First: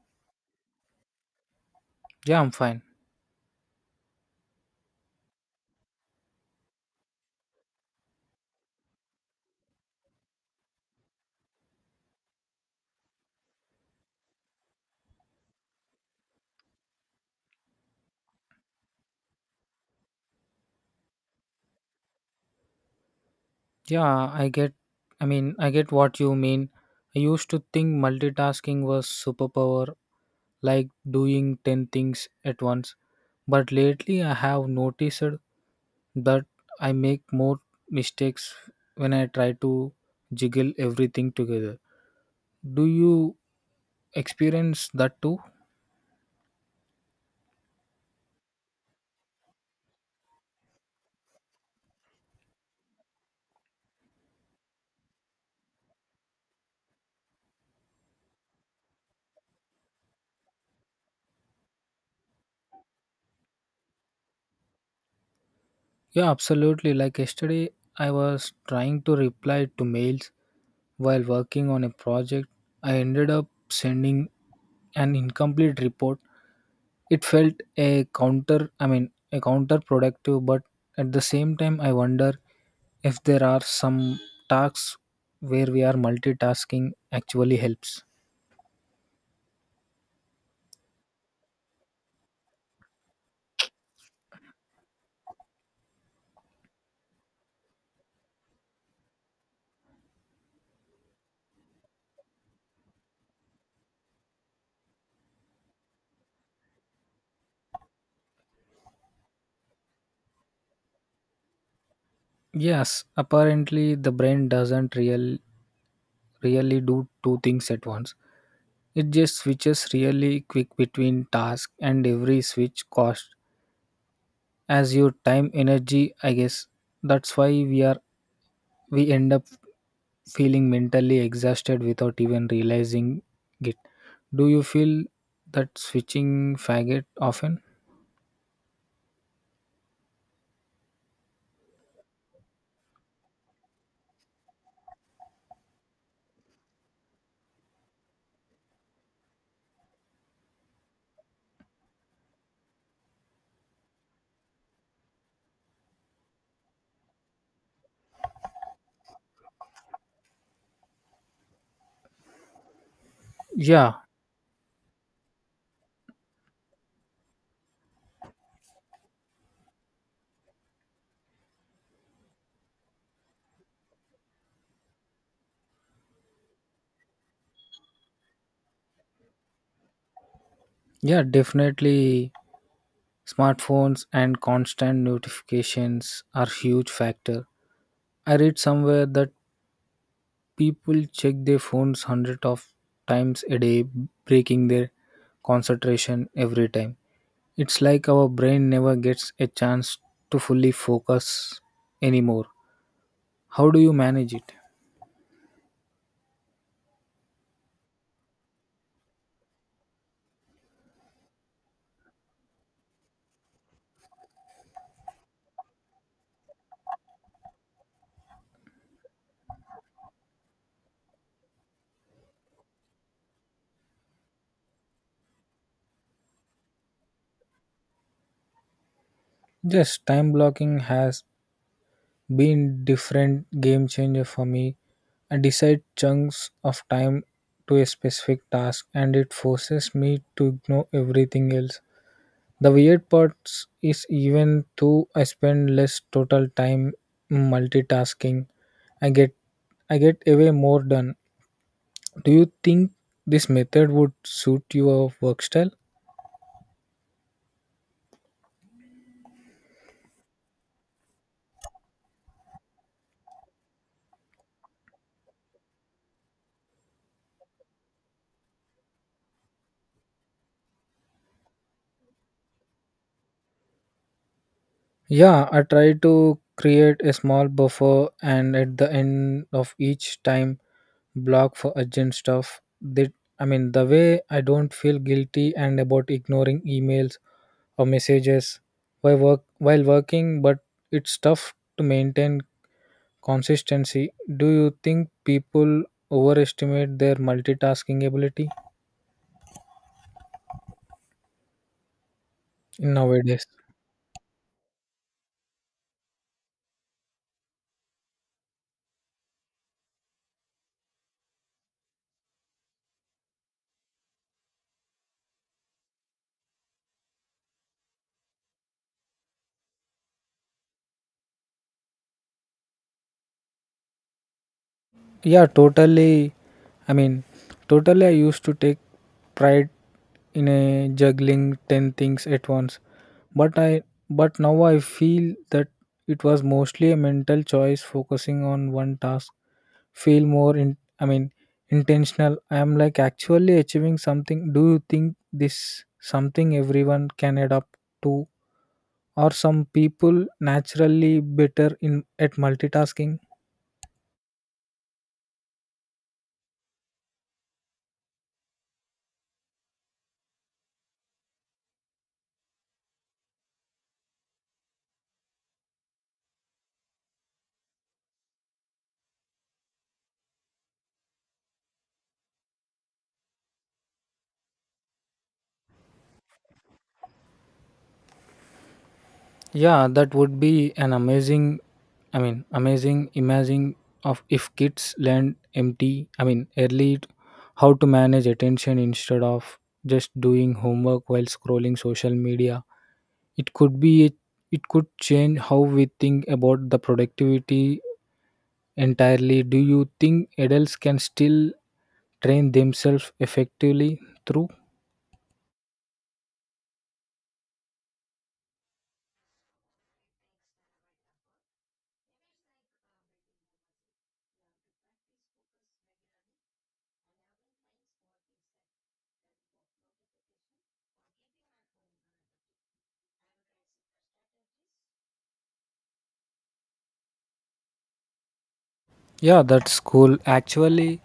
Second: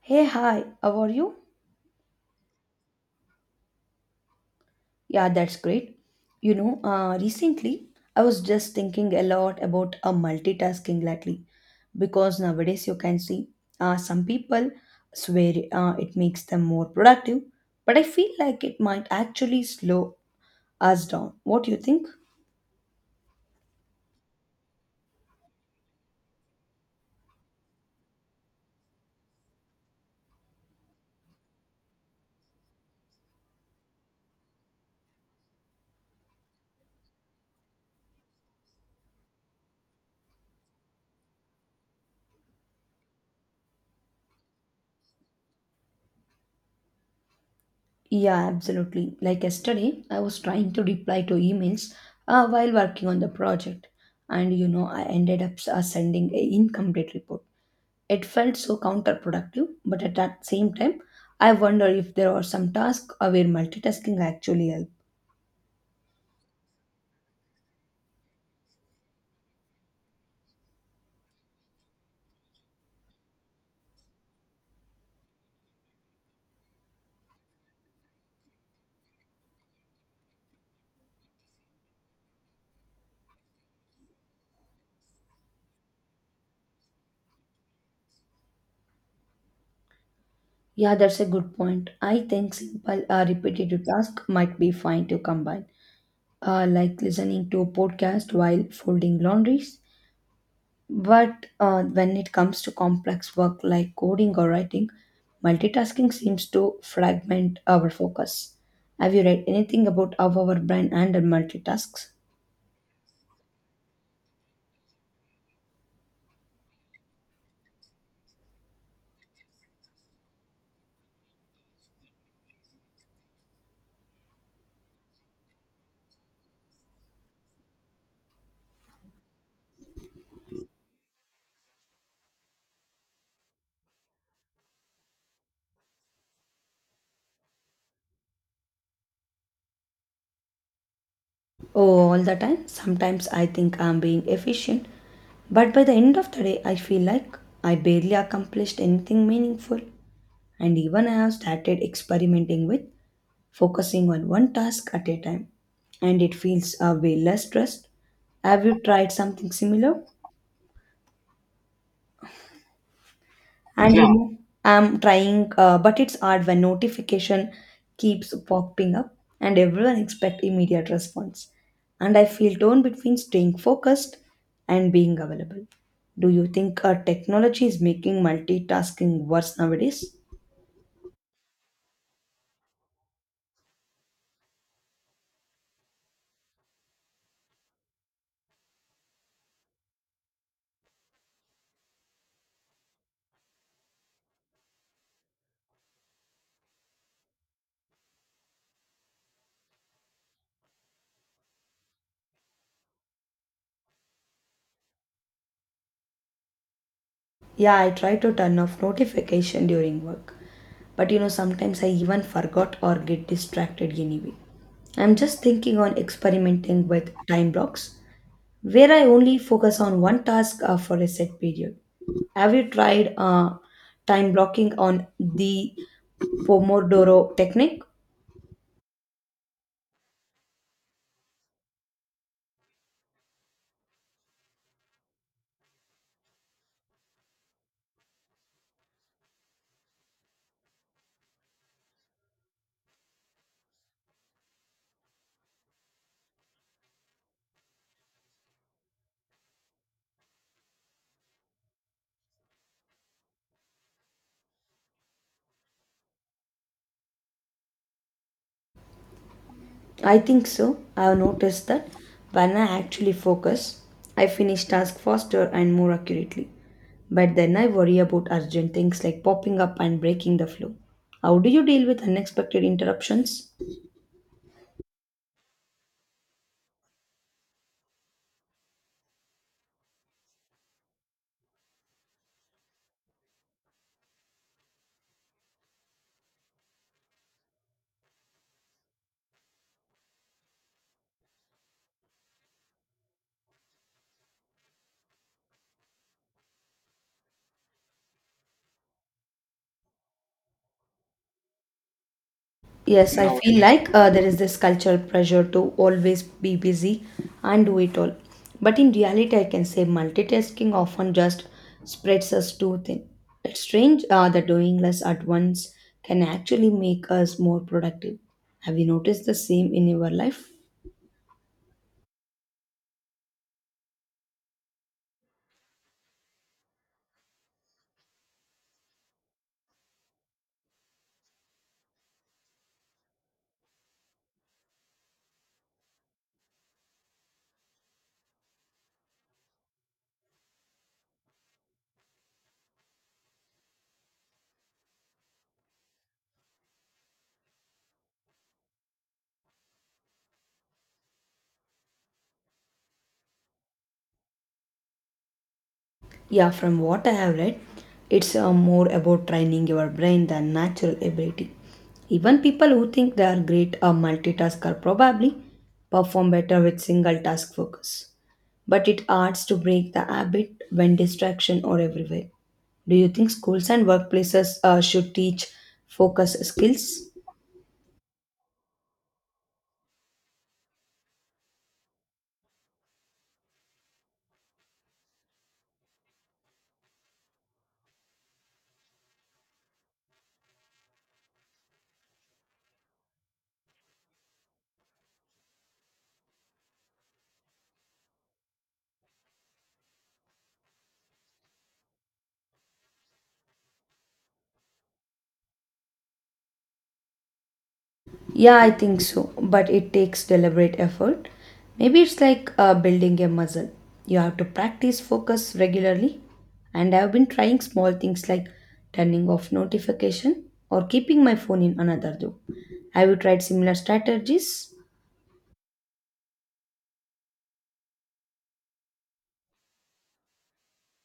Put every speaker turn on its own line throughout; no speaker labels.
Hey, hi, how are you?
Yeah, I'm fine.
Yeah, that's great. Recently I was just thinking a lot about multitasking lately because nowadays you can see some people swear it makes them more productive, but I feel like it might actually slow us down. What do you think?
Yeah, I get I mean, I get what you mean. I used to think multitasking was superpower, like doing 10 things at once. But lately I have noticed that I make more mistakes when I try to jiggle everything together. Do you experience that too?
Yeah, absolutely. Like yesterday, I was trying to reply to emails while working on the project, and I ended up sending an incomplete report. It felt so counterproductive, but at that same time, I wonder if there are some tasks where multitasking actually helps.
Yeah, absolutely. Like yesterday I was trying to reply to mails while working on a project, I ended up sending an incomplete report. It felt I mean, a counterproductive, but at the same time, I wonder if there are some tasks where we are multitasking actually helps.
Yeah, that's a good point. I think simple repetitive tasks might be fine to combine, like listening to a podcast while folding laundries. But when it comes to complex work like coding or writing, multitasking seems to fragment our focus. Have you read anything about how our brain handles multitasks?
Yes, apparently the brain doesn't really do two things at once. It just switches really quick between tasks, and every switch costs as your time energy I guess. That's why we end up feeling mentally exhausted without even realizing it. Do you feel that switching faggot often?
Oh, all the time. Sometimes I think I'm being efficient, but by the end of the day, I feel like I barely accomplished anything meaningful. And even I have started experimenting with focusing on one task at a time, and it feels a way less stressed. Have you tried something similar?
Yeah,
And you Yeah. know I'm trying but it's hard when notification keeps popping up and everyone expect immediate response and I feel torn between staying focused and being available. Do you think technology is making multitasking worse nowadays?
yeah, definitely. Smartphones and constant notifications are huge factor. I read somewhere that people check their phones hundred of times a day, breaking their concentration every time. It's like our brain never gets a chance to fully focus anymore. How do you manage it?
Yeah, I try to turn off notification during work, but sometimes I even forgot or get distracted anyway. I'm just thinking on experimenting with time blocks where I only focus on one task for a set period. Have you tried time blocking on the Pomodoro technique?
Just time blocking has been different game changer for me. I decide chunks of time to a specific task and it forces me to ignore everything else. The weird part is even though I spend less total time multitasking, I get I get away more done. Do you think this method would suit your work style?
I think so. I've noticed that when I actually focus, I finish tasks faster and more accurately. But then I worry about urgent things like popping up and breaking the flow. How do you deal with unexpected interruptions?
Yeah, I try to create a small buffer and at the end of each time block for urgent stuff. That, I mean, the way I don't feel guilty and about ignoring emails or messages while working, but it's tough to maintain consistency. Do you think people overestimate their multitasking ability
Yes, I, now,
nowadays?
feel, nowadays, like there is this cultural pressure to always be busy and do it all. But in reality, I can say multitasking often just spreads us too thin. It's strange that doing less at once can actually make us more productive. Have you noticed the same in your life?
Yeah, totally. I mean, totally, I used to take pride in a juggling 10 things at once, but I but now I feel that it was mostly a mental choice focusing on one task. Feel more in, I mean, intentional. I am like actually achieving something. Do you think this something everyone can adapt to, or some people naturally better in at multitasking?
Yeah, from what I have read, it's more about training your brain than natural ability. Even people who think they are great multitasker probably perform better with single task focus. But it hurts to break the habit when distraction are everywhere. Do you think schools and workplaces should teach focus skills?
Yeah, that would be I mean, amazing imagine of if kids learn I mean, early how to manage attention instead of just doing homework while scrolling social media. It could be, it could change how we think about the productivity entirely. Do you think adults can still train themselves effectively through?
Yeah, I think so, but it takes deliberate effort. Maybe it's like building a muscle. You have to practice focus regularly. And I've been trying small things like turning off notification or keeping my phone in another room. Have you tried similar strategies?
Yeah, that's cool. Actually,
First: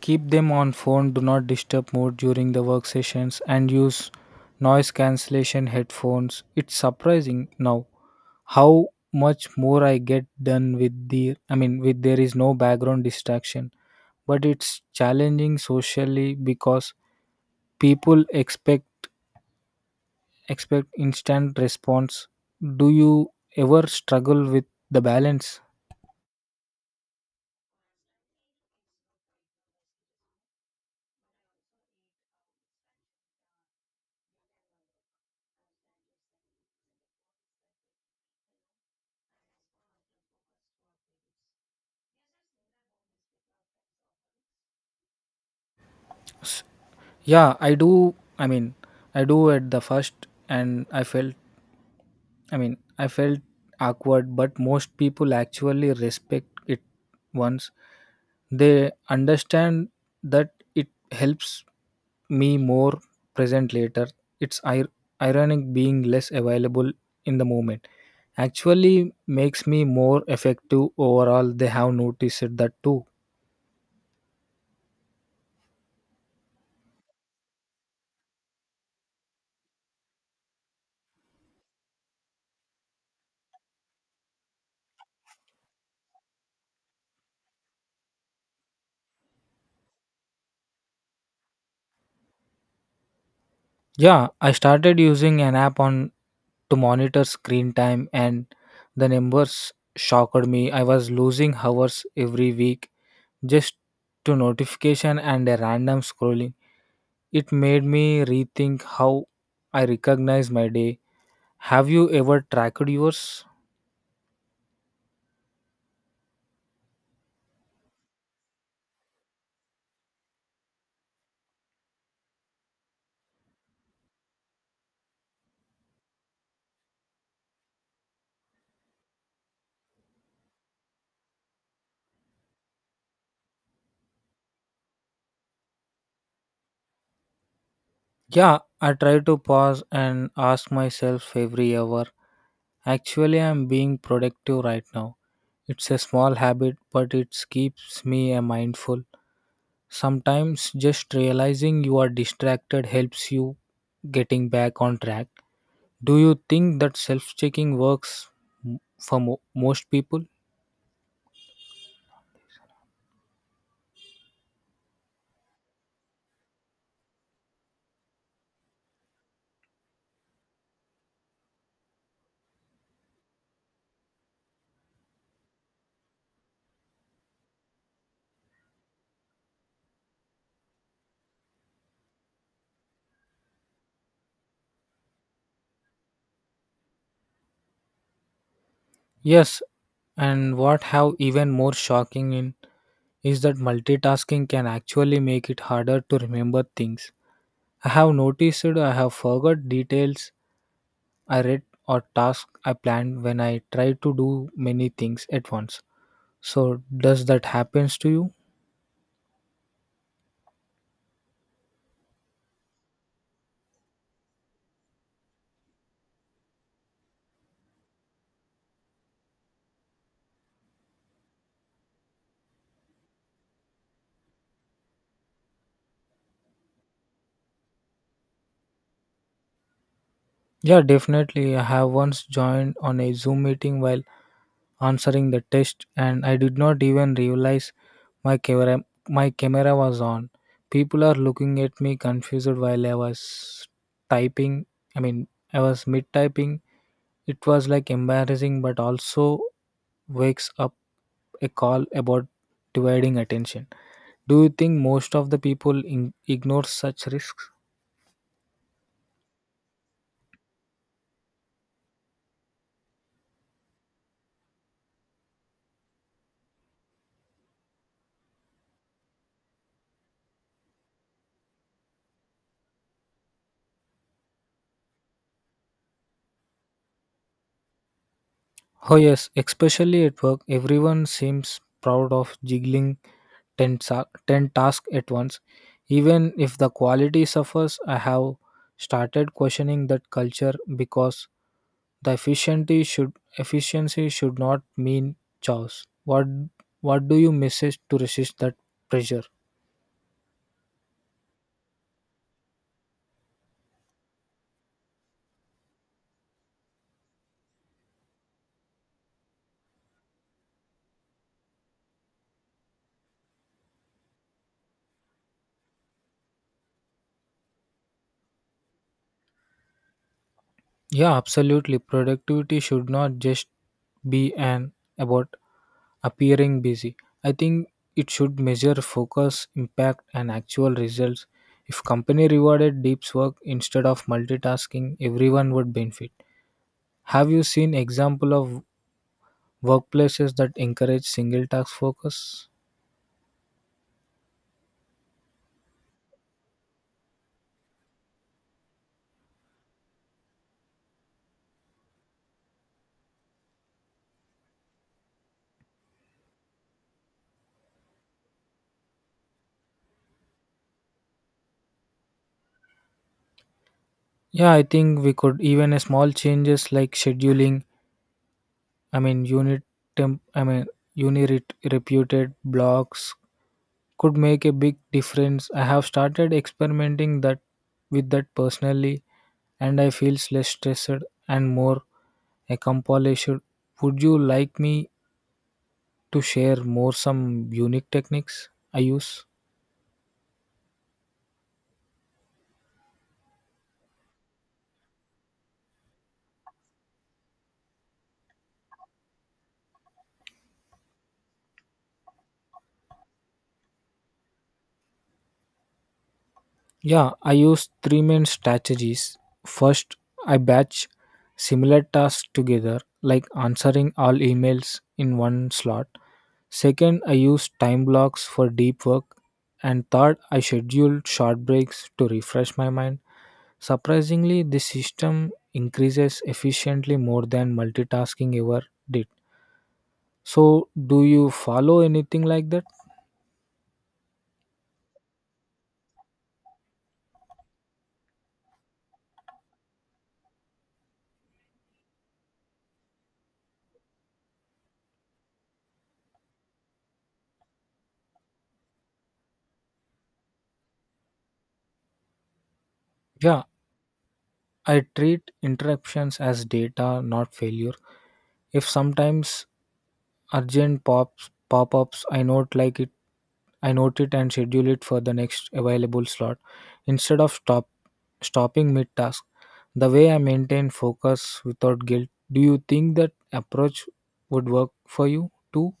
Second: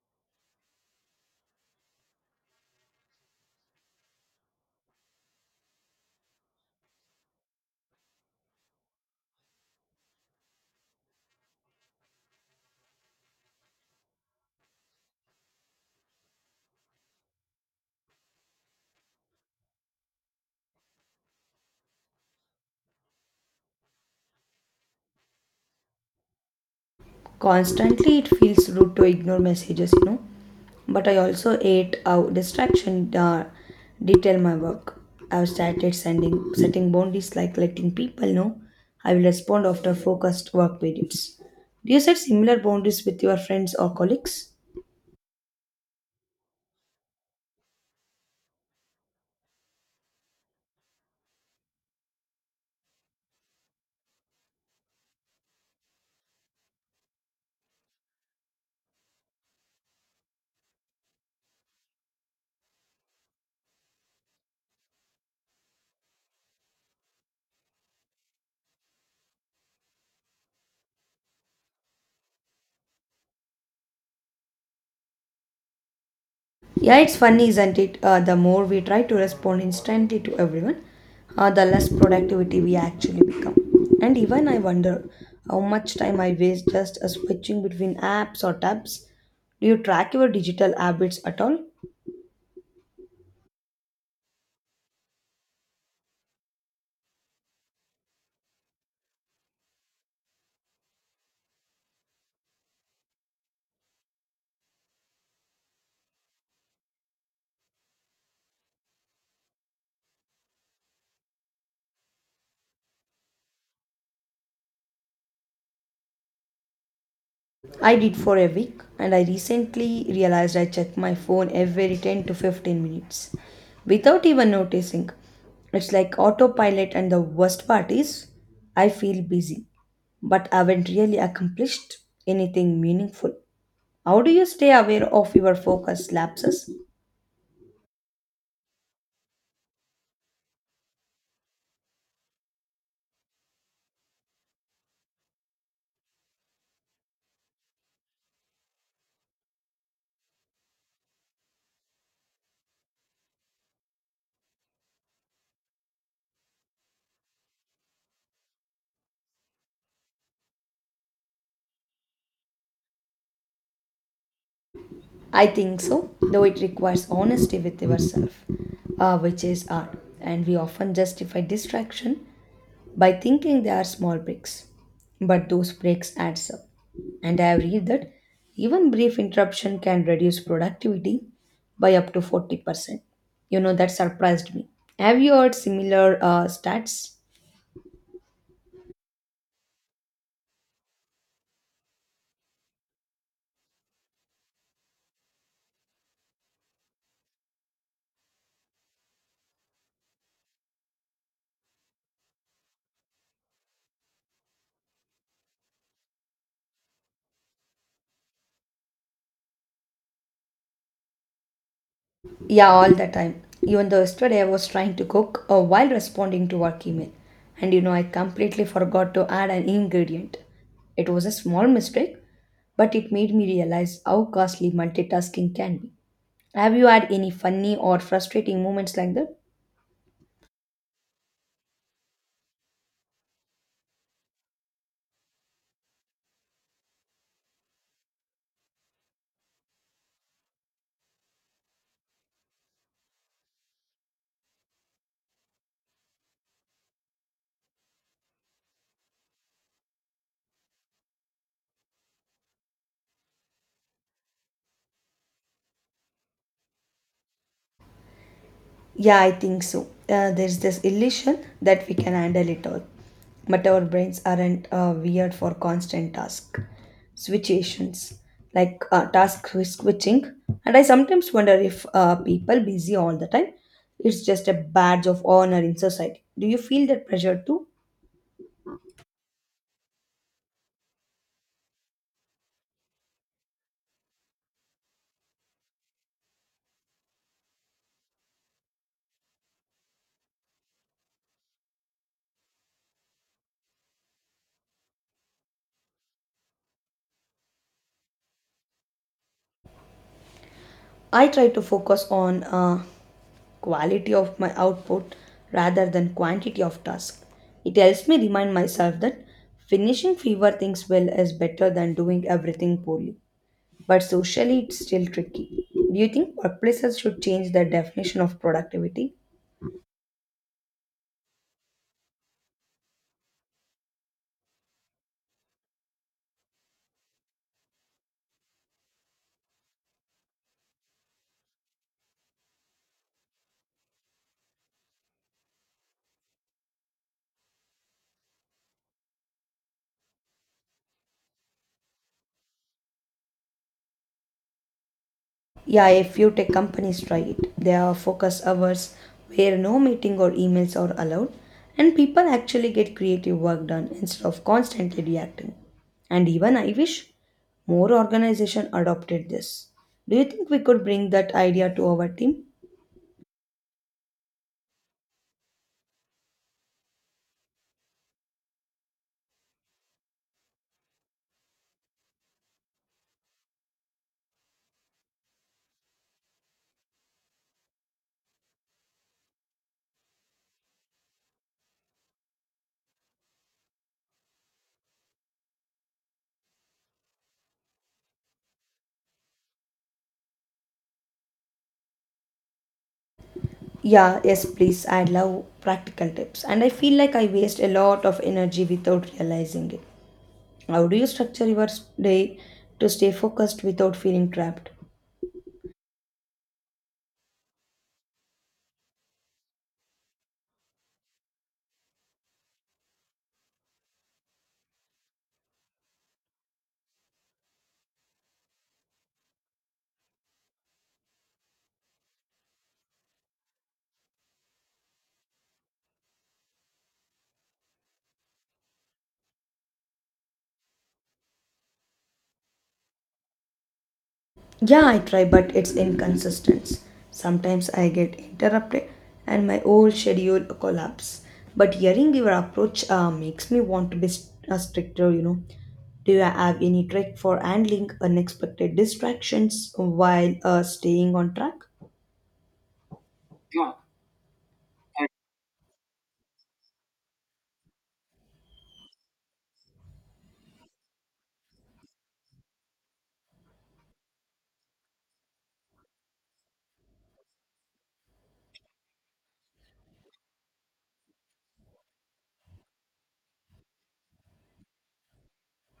keep them on phone, do not disturb mode during the work sessions, and use noise cancellation headphones. It's surprising now how much more I get done with the I mean, with there is no background distraction. But it's challenging socially because people expect instant response. Do you ever struggle with the balance?
Constantly, it feels rude to ignore messages, but I also ate out distraction detail my work. I've started sending setting boundaries like letting people know I will respond after focused work periods. Do you set similar boundaries with your friends or colleagues?
Yeah, I do. I mean, I do at the first, and I mean, I felt awkward, but most people actually respect it once they understand that it helps me more present later. It's ironic being less available in the moment actually makes me more effective overall. They have noticed that too.
Yeah, it's funny, isn't it? The more we try to respond instantly to everyone, the less productivity we actually become. And even I wonder how much time I waste just switching between apps or tabs. Do you track your digital habits at all?
Yeah, I started using an app on to monitor screen time and the numbers shocked me. I was losing hours every week just to notification and a random scrolling. It made me rethink how I recognize my day. Have you ever tracked yours?
I did for a week and I recently realized I check my phone every 10 to 15 minutes without even noticing. It's like autopilot, and the worst part is I feel busy but haven't really accomplished anything meaningful. How do you stay aware of your focus lapses?
Yeah, I try to pause and ask myself every hour. Actually, I'm being productive right now. It's a small habit, but it keeps me mindful. Sometimes just realizing you are distracted helps you getting back on track. Do you think that self-checking works for most people?
I think so, though it requires honesty with yourself, which is art, and we often justify distraction by thinking they are small breaks. But those breaks adds up. And I have read that even brief interruption can reduce productivity by up to 40%. That surprised me. Have you heard similar stats?
Yes, and what have even more shocking in is that multitasking can actually make it harder to remember things. I have noticed I have forgot details I read or task I planned when I try to do many things at once. So does that happens to you?
Yeah, all the time. Even though yesterday I was trying to cook while responding to work email. And I completely forgot to add an ingredient. It was a small mistake, but it made me realize how costly multitasking can be. Have you had any funny or frustrating moments like that?
Yeah, definitely. I have once joined on a Zoom meeting while answering the test, and I did not even realize my camera my camera was on. People are looking at me confused while I was typing. I mean, I was mid typing. It was like embarrassing, but also wakes up a call about dividing attention. Do you think most of the people ignore such risks?
Yeah, I think so. There's this illusion that we can handle it all, but our brains aren't weird for constant task switchations, like task switching. And I sometimes wonder if people busy all the time, it's just a badge of honor in society. Do you feel that pressure too?
Oh yes, especially at work, everyone seems proud of jiggling 10 tasks at once. Even if the quality suffers, I have started questioning that culture because the efficiency should not mean chaos. What do you message to resist that pressure?
I try to focus on quality of my output rather than quantity of task. It helps me remind myself that finishing fewer things well is better than doing everything poorly. But socially, it's still tricky. Do you think workplaces should change their definition of productivity?
Yeah, absolutely. Productivity should not just be an about appearing busy. I think it should measure focus, impact, and actual results. If company rewarded deep work instead of multitasking, everyone would benefit. Have you seen example of workplaces that encourage single task focus?
Yeah, a few tech companies try it. There are focus hours where no meeting or emails are allowed, and people actually get creative work done instead of constantly reacting. And even I wish more organization adopted this. Do you think we could bring that idea to our team?
Yeah, I think we could even a small changes like scheduling. I mean unit temp. I mean unit reputed blocks could make a big difference. I have started experimenting that with that personally and I feel less stressed and more accomplished. Would you like me to share more some unique techniques I use?
Yeah, yes, please. I love practical tips, and I feel like I waste a lot of energy without realizing it. How do you structure your day to stay focused without feeling trapped?
Yeah, I use three main strategies. First, I batch similar tasks together, like answering all emails in one slot. Second, I use time blocks for deep work. And third, I schedule short breaks to refresh my mind. Surprisingly, this system increases efficiently more than multitasking ever did. So, do you follow anything like that?
Yeah, I try, but it's inconsistent. Sometimes I get interrupted and my whole schedule collapses. But hearing your approach makes me want to be stricter, Do you have any trick for handling unexpected distractions while staying on track?
Yeah, I treat interruptions as data, not failure. If sometimes urgent pops pop-ups, I note it and schedule it for the next available slot instead of stopping mid task. The way I maintain focus without guilt. Do you think that approach would work for you too?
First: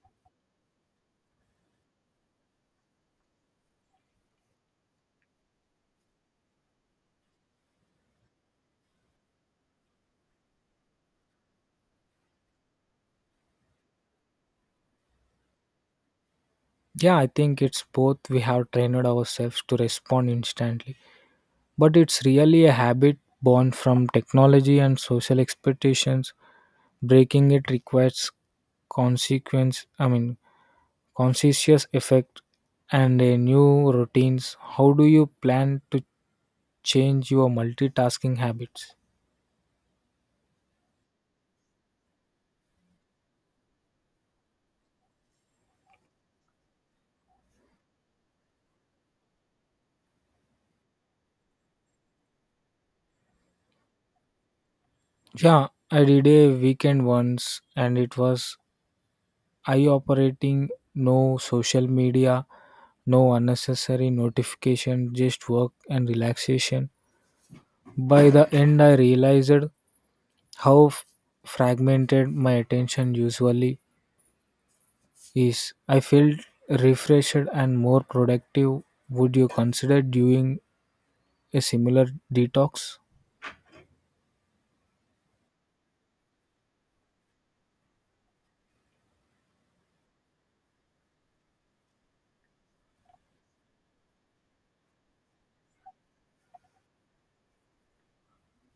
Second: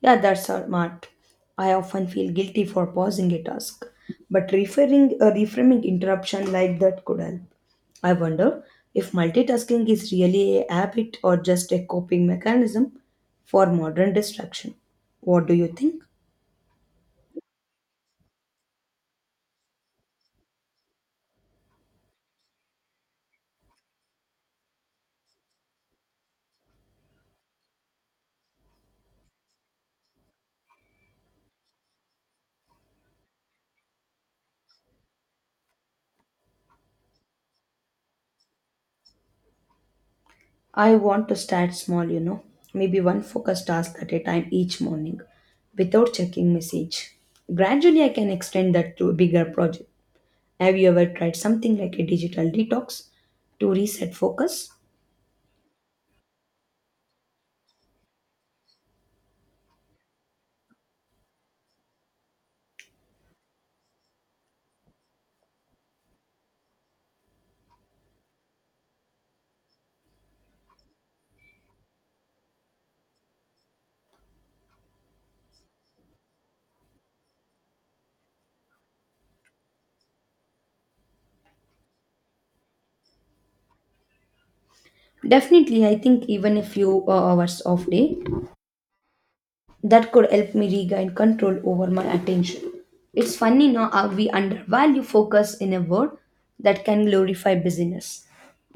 Yeah, that's smart. I often feel guilty for pausing a task, but referring a reframing interruption like that could help. I wonder if multitasking is really a habit or just a coping mechanism for modern distraction. What do you think?
Yeah, I think it's both. We have trained ourselves to respond instantly, but it's really a habit born from technology and social expectations. Breaking it requires I mean, conscientious effect and a new routines. How do you plan to change your multitasking habits?
I want to start small, maybe one focused task at a time each morning without checking message. Gradually, I can extend that to a bigger project. Have you ever tried something like a digital detox to reset focus?
Yeah, I did a weekend once and it was I operating no social media, no unnecessary notification, just work and relaxation. By the end, I realized how fragmented my attention usually is. I felt refreshed and more productive. Would you consider doing a similar detox?
Definitely, I think even a few hours off day that could help me regain control over my attention. It's funny now how we undervalue focus in a world that can glorify busyness.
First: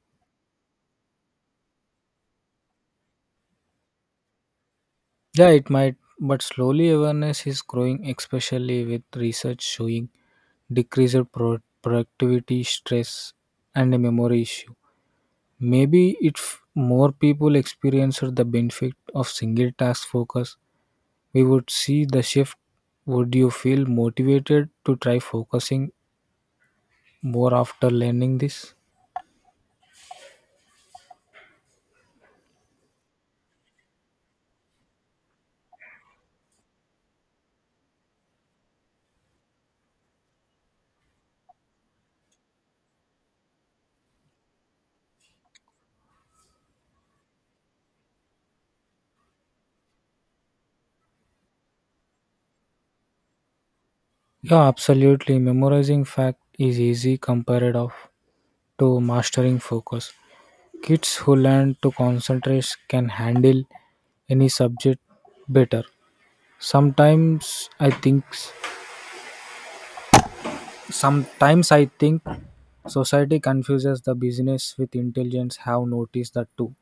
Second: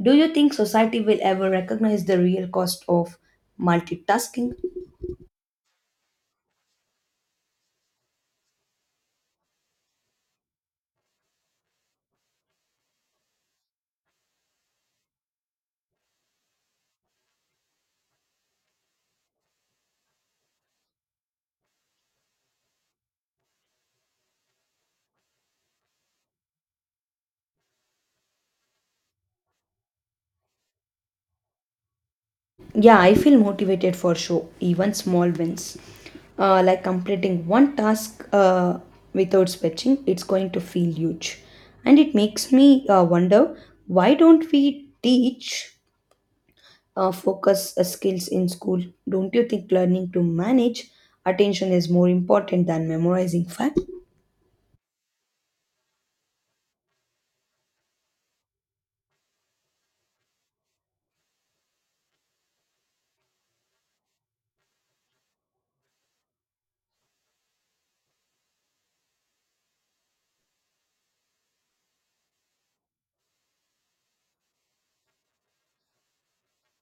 Do you think society will ever recognize the real cost of multitasking?
Yeah, it might, but slowly awareness is growing, especially with research showing decreased productivity, stress, and a memory issue. Maybe if more people experienced the benefit of single task focus, we would see the shift. Would you feel motivated to try focusing more after learning this?
Yeah, I feel motivated for sure, even small wins. Like completing one task without switching, it's going to feel huge. And it makes me wonder why don't we teach focus skills in school? Don't you think learning to manage attention is more important than memorizing facts?
Yeah, absolutely. Memorizing fact is easy compared of to mastering focus. Kids who learn to concentrate can handle any subject better. Sometimes I think Sometimes I think society confuses the business with intelligence. Have noticed that too.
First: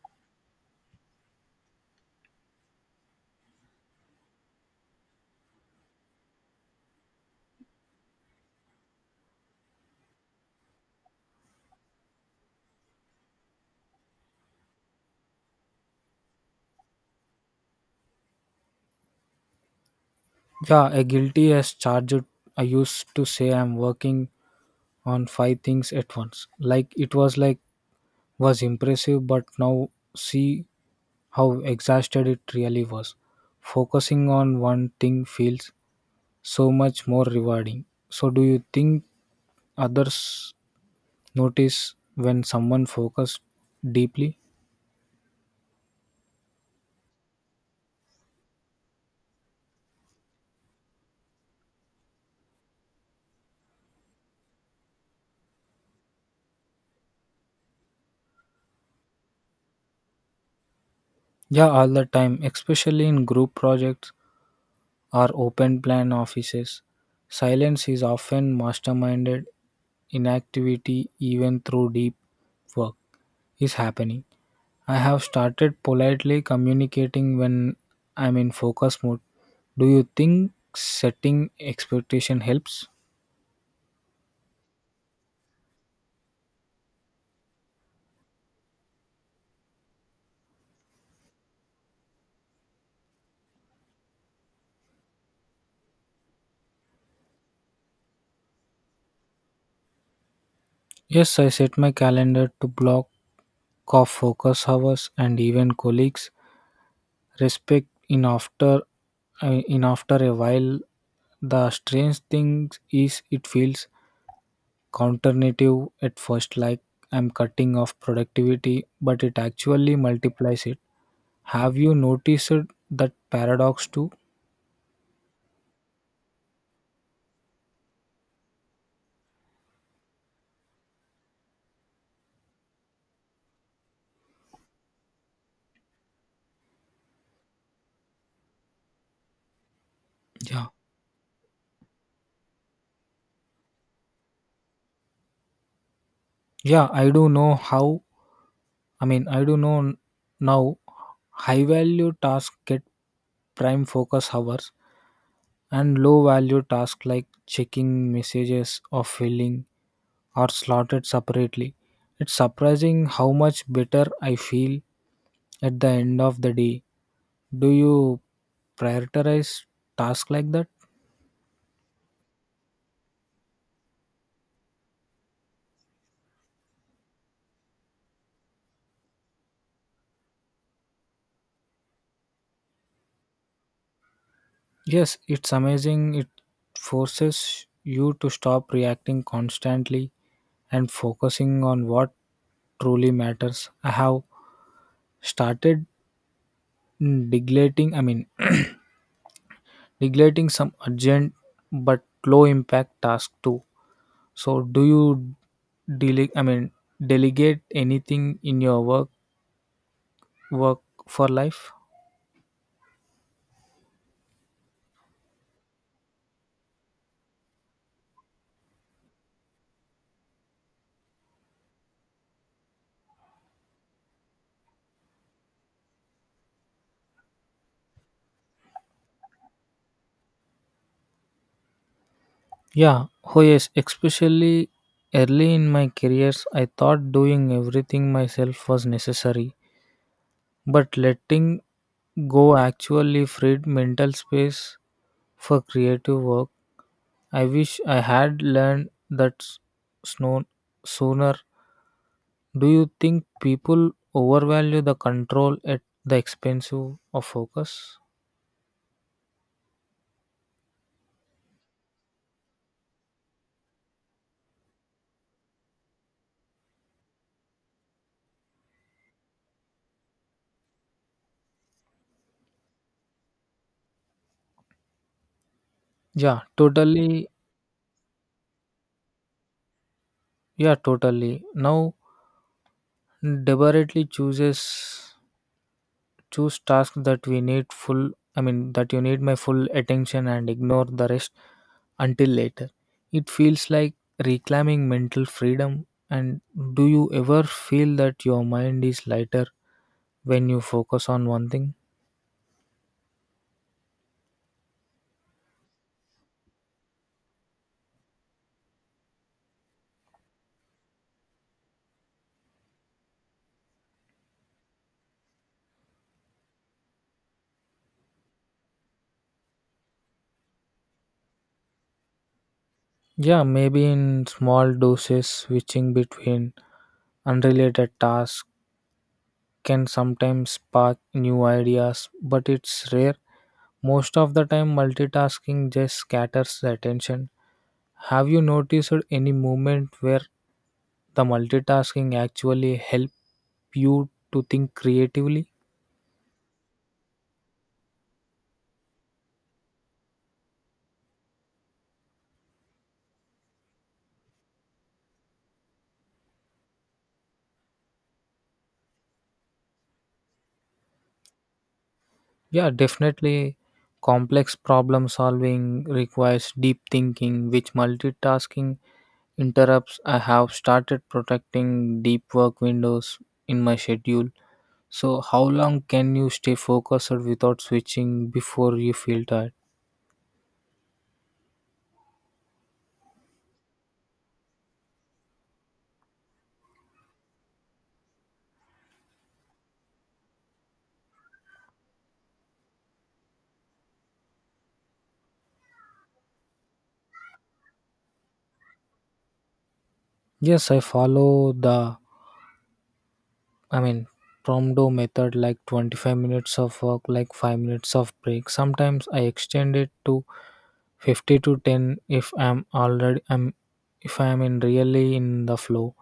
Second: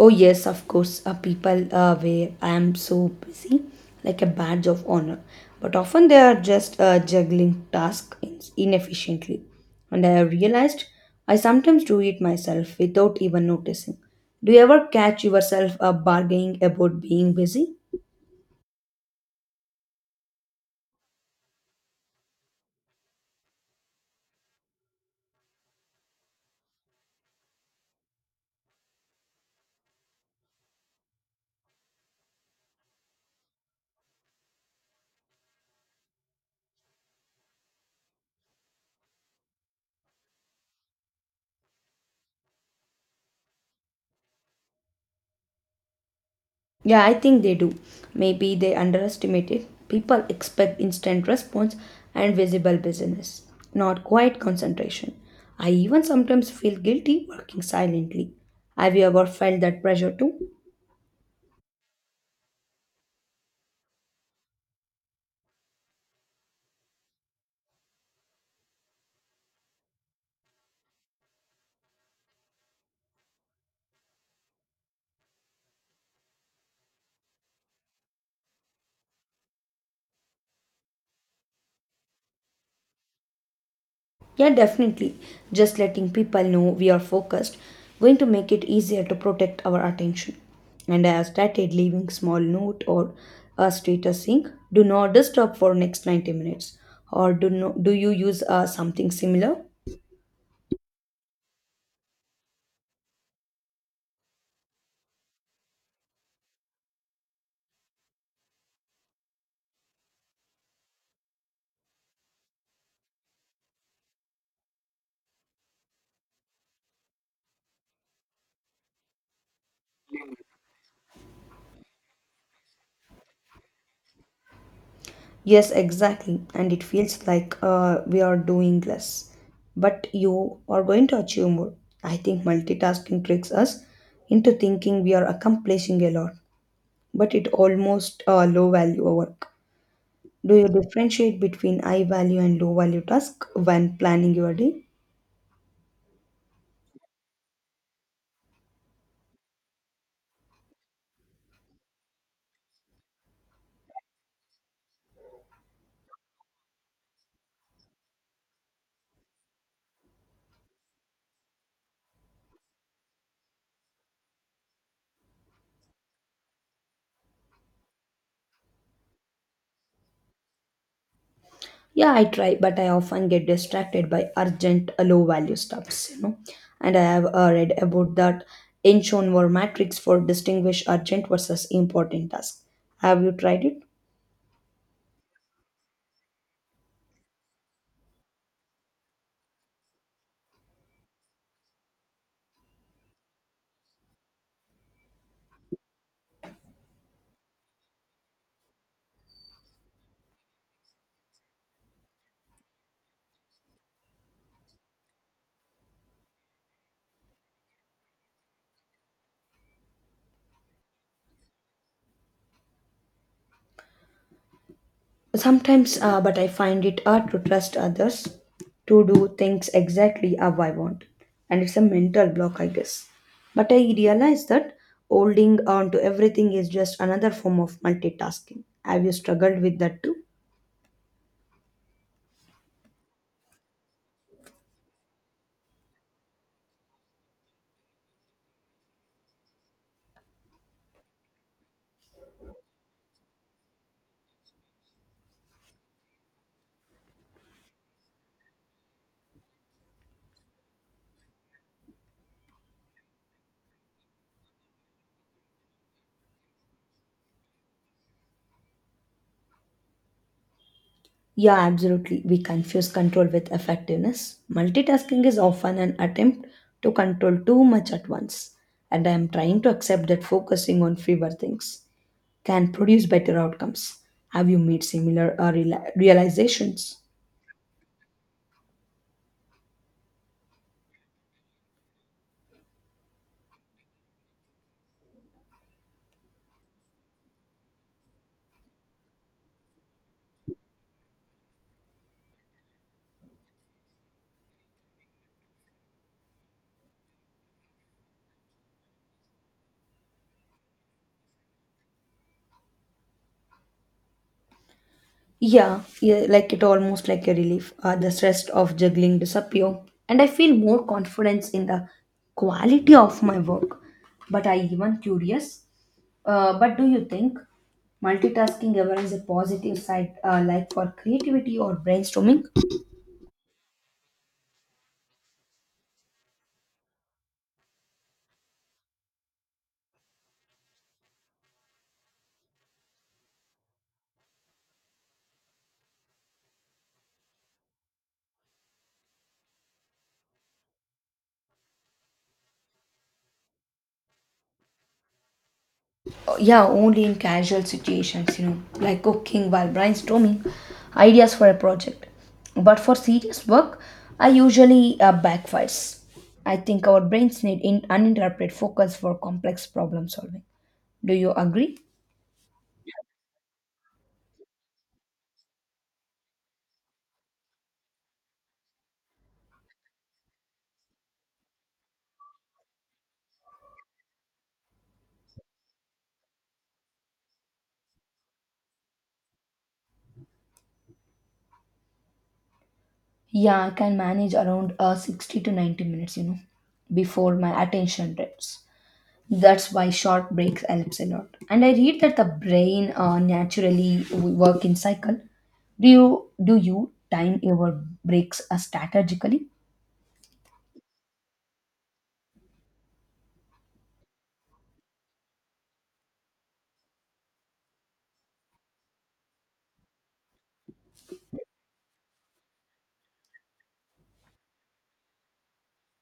Oh yes, of course. People where I am so busy, like a badge of honor. But often they are just juggling tasks inefficiently. And I have realized I sometimes do it myself without even noticing. Do you ever catch yourself bargaining about being busy?
Yeah, a guilty as charged. I used to say I'm working on five things at once. Like was impressive, but now see how exhausted it really was. Focusing on one thing feels so much more rewarding. So do you think others notice when someone focuses deeply?
Yeah, I think they do. Maybe they underestimate it. People expect instant response and visible business, not quiet concentration. I even sometimes feel guilty working silently. Have you ever felt that pressure too?
Yeah, all the time, especially in group projects or open plan offices. Silence is often masterminded, inactivity, even through deep work, is happening. I have started politely communicating when I'm in focus mode. Do you think setting expectation helps?
Yeah, definitely. Just letting people know we are focused, going to make it easier to protect our attention. And I have started leaving small note or a status saying, "Do not disturb for next 90 minutes." Or do no, do you use something similar?
Yes, I set my calendar to block off focus hours and even colleagues respect in after a while. The strange thing is it feels counterintuitive at first, like I'm cutting off productivity but it actually multiplies it. Have you noticed that paradox too?
Yes, exactly. And it feels like we are doing less, but you are going to achieve more. I think multitasking tricks us into thinking we are accomplishing a lot, but it almost low value work. Do
Yeah,
you differentiate between high value and low value tasks when planning your day?
yeah, I do know how. I mean, I do know now high value tasks get prime focus hours and low value tasks like checking messages or filling are slotted separately. It's surprising how much better I feel at the end of the day. Do you prioritize tasks like that?
Yeah, I try, but I often get distracted by urgent, low value stuffs. And I have read about that Eichhorn matrix for distinguish urgent versus important tasks. Have you tried it?
Yes, it's amazing. It forces you to stop reacting constantly and focusing on what truly matters. I have started neglecting, I mean, neglecting some urgent but low impact tasks too. So, do you delegate? I mean, delegate anything in your work for life?
Sometimes, but I find it hard to trust others to do things exactly how I want. And it's a mental block, I guess. But I realize that holding on to everything is just another form of multitasking. Have you struggled with that too?
Yeah, oh yes, especially early in my careers, I thought doing everything myself was necessary, but letting go actually freed mental space for creative work. I wish I had learned that sno- sooner. Do you think people overvalue the control at the expense of focus?
Yeah, absolutely. We confuse control with effectiveness. Multitasking is often an attempt to control too much at once, and I am trying to accept that focusing on fewer things can produce better outcomes. Have you made similar
Yeah,
realizations?
totally. Yeah, totally. Now, deliberately chooses choose tasks that we need full I mean, that you need my full attention and ignore the rest until later. It feels like reclaiming mental freedom. And do you ever feel that your mind is lighter when you focus on one thing?
Yeah, yeah, like it almost like a relief. The stress of juggling disappear, and I feel more confidence in the quality of my work. But I even curious. But do you think multitasking ever has a positive side, like for creativity or brainstorming?
Yeah, maybe in small doses switching between unrelated tasks can sometimes spark new ideas, but it's rare. Most of the time multitasking just scatters the attention. Have you noticed any moment where the multitasking actually help you to think creatively?
Yeah, only in casual situations, like cooking while brainstorming ideas for a project. But for serious work, I usually backfires. I think our brains need in uninterrupted focus for complex problem solving. Do you agree?
Yeah, definitely. Complex problem solving requires deep thinking, which multitasking interrupts. I have started protecting deep work windows in my schedule. So, how long can you stay focused without switching before you feel tired?
Yeah, I can manage around 60 to 90 minutes, before my attention drips. That's why short breaks helps a lot. And I read that the brain naturally work in cycle. Do you time your breaks strategically?
Yes, I follow the I mean, Pomodoro method like 25 minutes of work, like 5 minutes of break. Sometimes I extend it to 50 to 10 if I'm already I'm if I am in really in the flow.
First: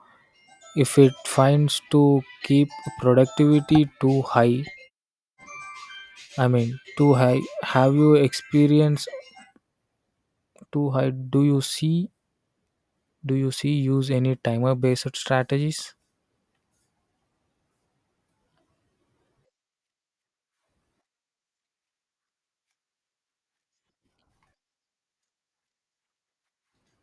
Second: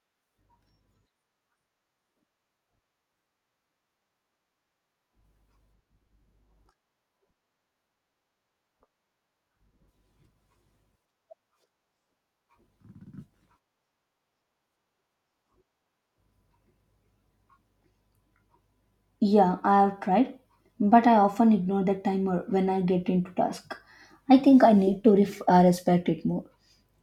If it finds to keep productivity too high, I mean too high. Have you experienced too high? Do you see use any timer based strategies?
Yeah, I have tried, but I often ignore the timer when I get into task. I think I need to respect it more.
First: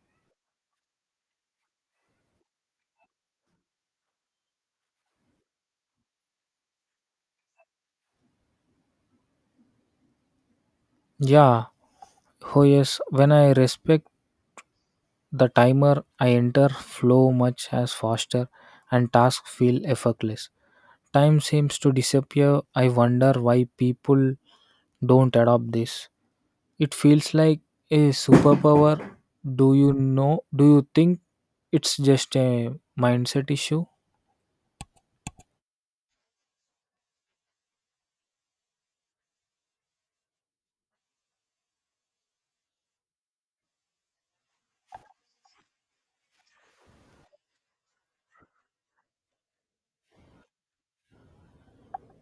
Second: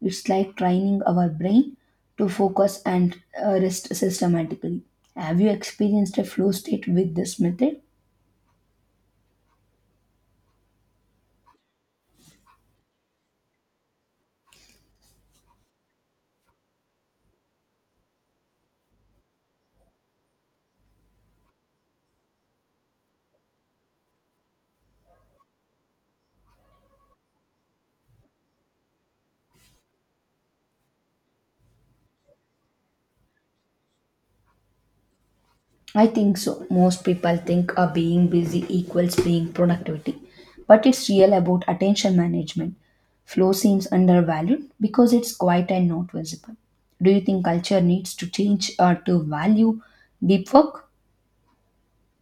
It's like training our brain to focus and rest systematically. Have you experienced a flow state with this method?
Yeah. Oh yes. When I respect the timer I enter flow much as faster and tasks feel effortless. Time seems to disappear. I wonder why people don't adopt this. It feels like a superpower. Do you think it's just a mindset issue?
I think so. Most people think being busy equals being productivity, but it's real about attention management. Flow seems undervalued because it's quiet and not visible. Do you think culture needs to change to value deep work?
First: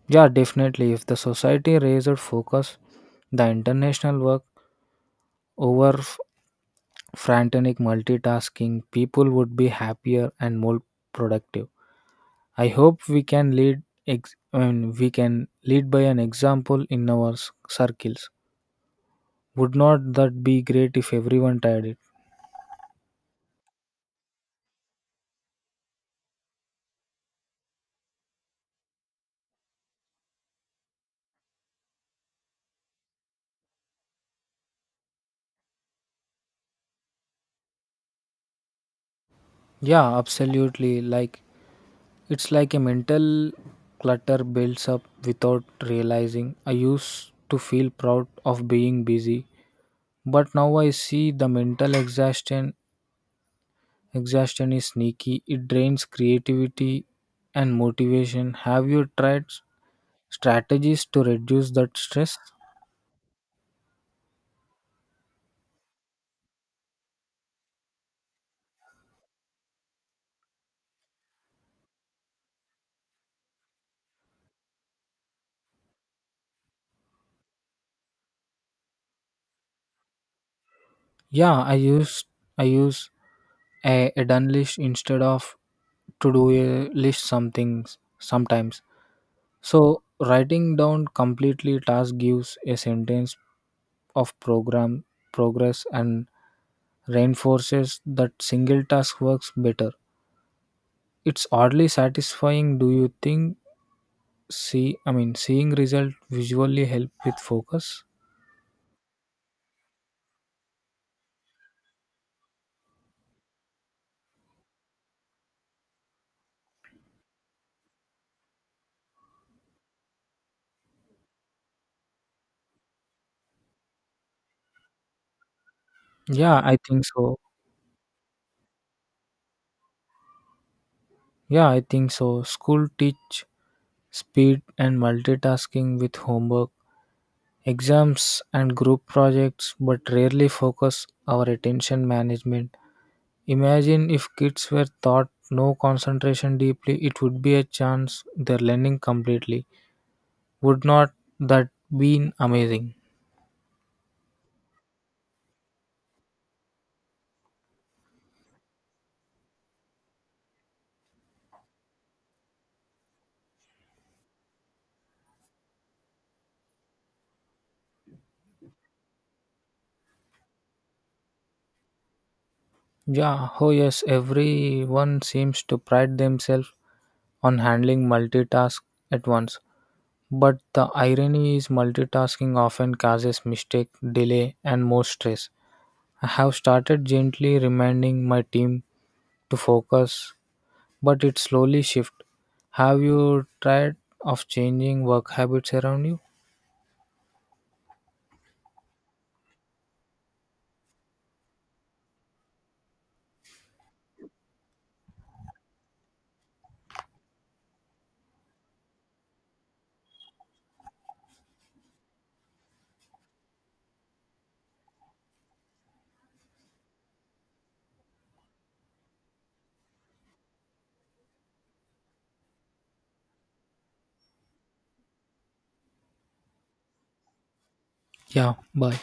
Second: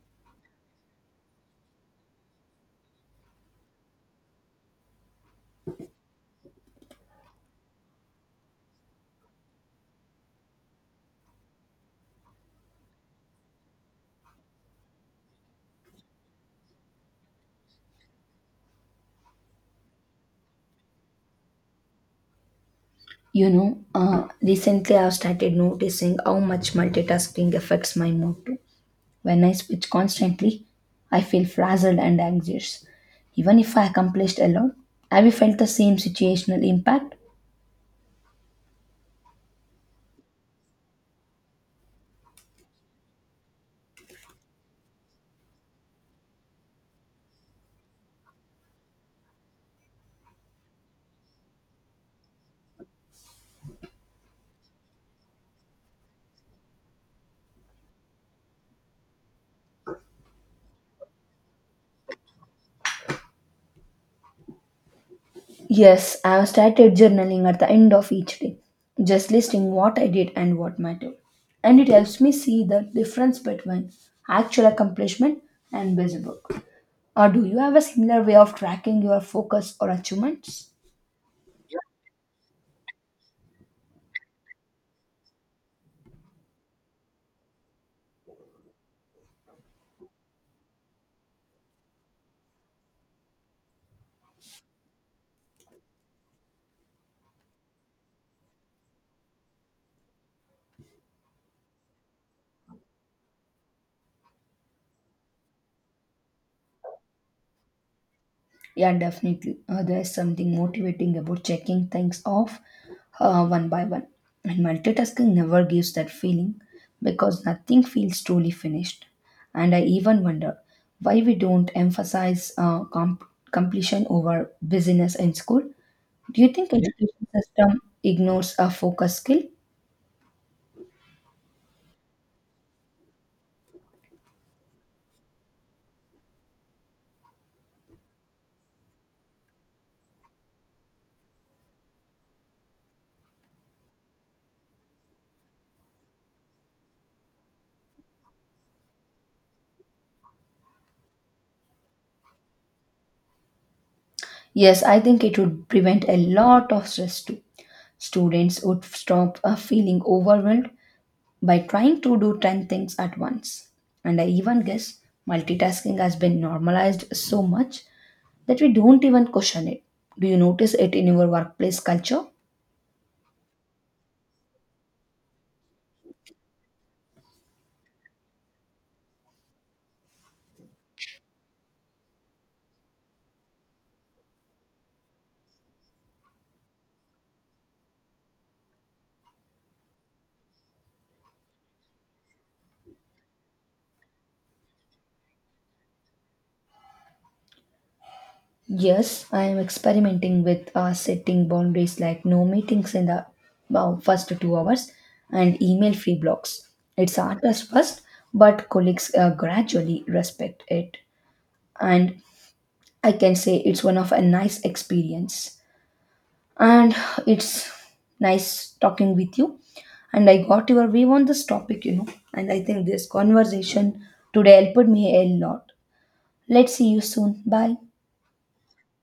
Yeah, definitely. If the society raised focus, the international work over frantic multitasking, people would be happier and more productive. I hope we can lead I mean, we can lead by an example in our circles. Would not that be great if everyone tried it?
Recently I've started noticing how much multitasking affects my mood too. When I switch constantly, I feel frazzled and anxious. Even if I accomplished a lot, have you felt the same situational impact?
Yeah, absolutely. Like it's like a mental clutter builds up without realizing. I used to feel proud of being busy, but now I see the mental exhaustion. Exhaustion is sneaky, it drains creativity and motivation. Have you tried strategies to reduce that stress?
Yes, I have started journaling at the end of each day, just listing what I did and what mattered. And it helps me see the difference between actual accomplishment and busy work. Or do you have a similar way of tracking your focus or achievements?
Yeah, I use a done list instead of to do a list some things sometimes. So writing down completely task gives a sentence of program progress and reinforces that single task works better. It's oddly satisfying. Do you think I mean, seeing result visually help with focus.
Yeah, definitely. There's something motivating about checking things off one by one. And multitasking never gives that feeling because nothing feels truly finished. And I even wonder why we don't emphasize completion over busyness in school. Do you
Yeah,
think
I think
education
so.
system ignores a focus skill?
Yeah, I think so. School teach speed and multitasking with homework, exams and group projects, but rarely focus our attention management. Imagine if kids were taught no concentration deeply, it would be a chance their learning completely. Would not that been amazing?
Yes, I think it would prevent a lot of stress too. Students would stop feeling overwhelmed by trying to do 10 things at once. And I even guess multitasking has been normalized so much that we don't even question it. Do you notice it in your workplace culture?
Yeah, oh yes, everyone seems to pride themselves on handling multitask at once. But the irony is multitasking often causes mistake, delay and more stress. I have started gently reminding my team to focus, but it slowly shift. Have you tried of changing work habits around you?
Yes, I am experimenting with setting boundaries like no meetings in the first 2 hours and email free blocks. It's artists first, but colleagues gradually respect it. And I can say it's one of a nice experience. And it's nice talking with you, and I got your view on this topic, and I think this conversation today helped me a lot. Let's see you soon. Bye.
Yeah, bye.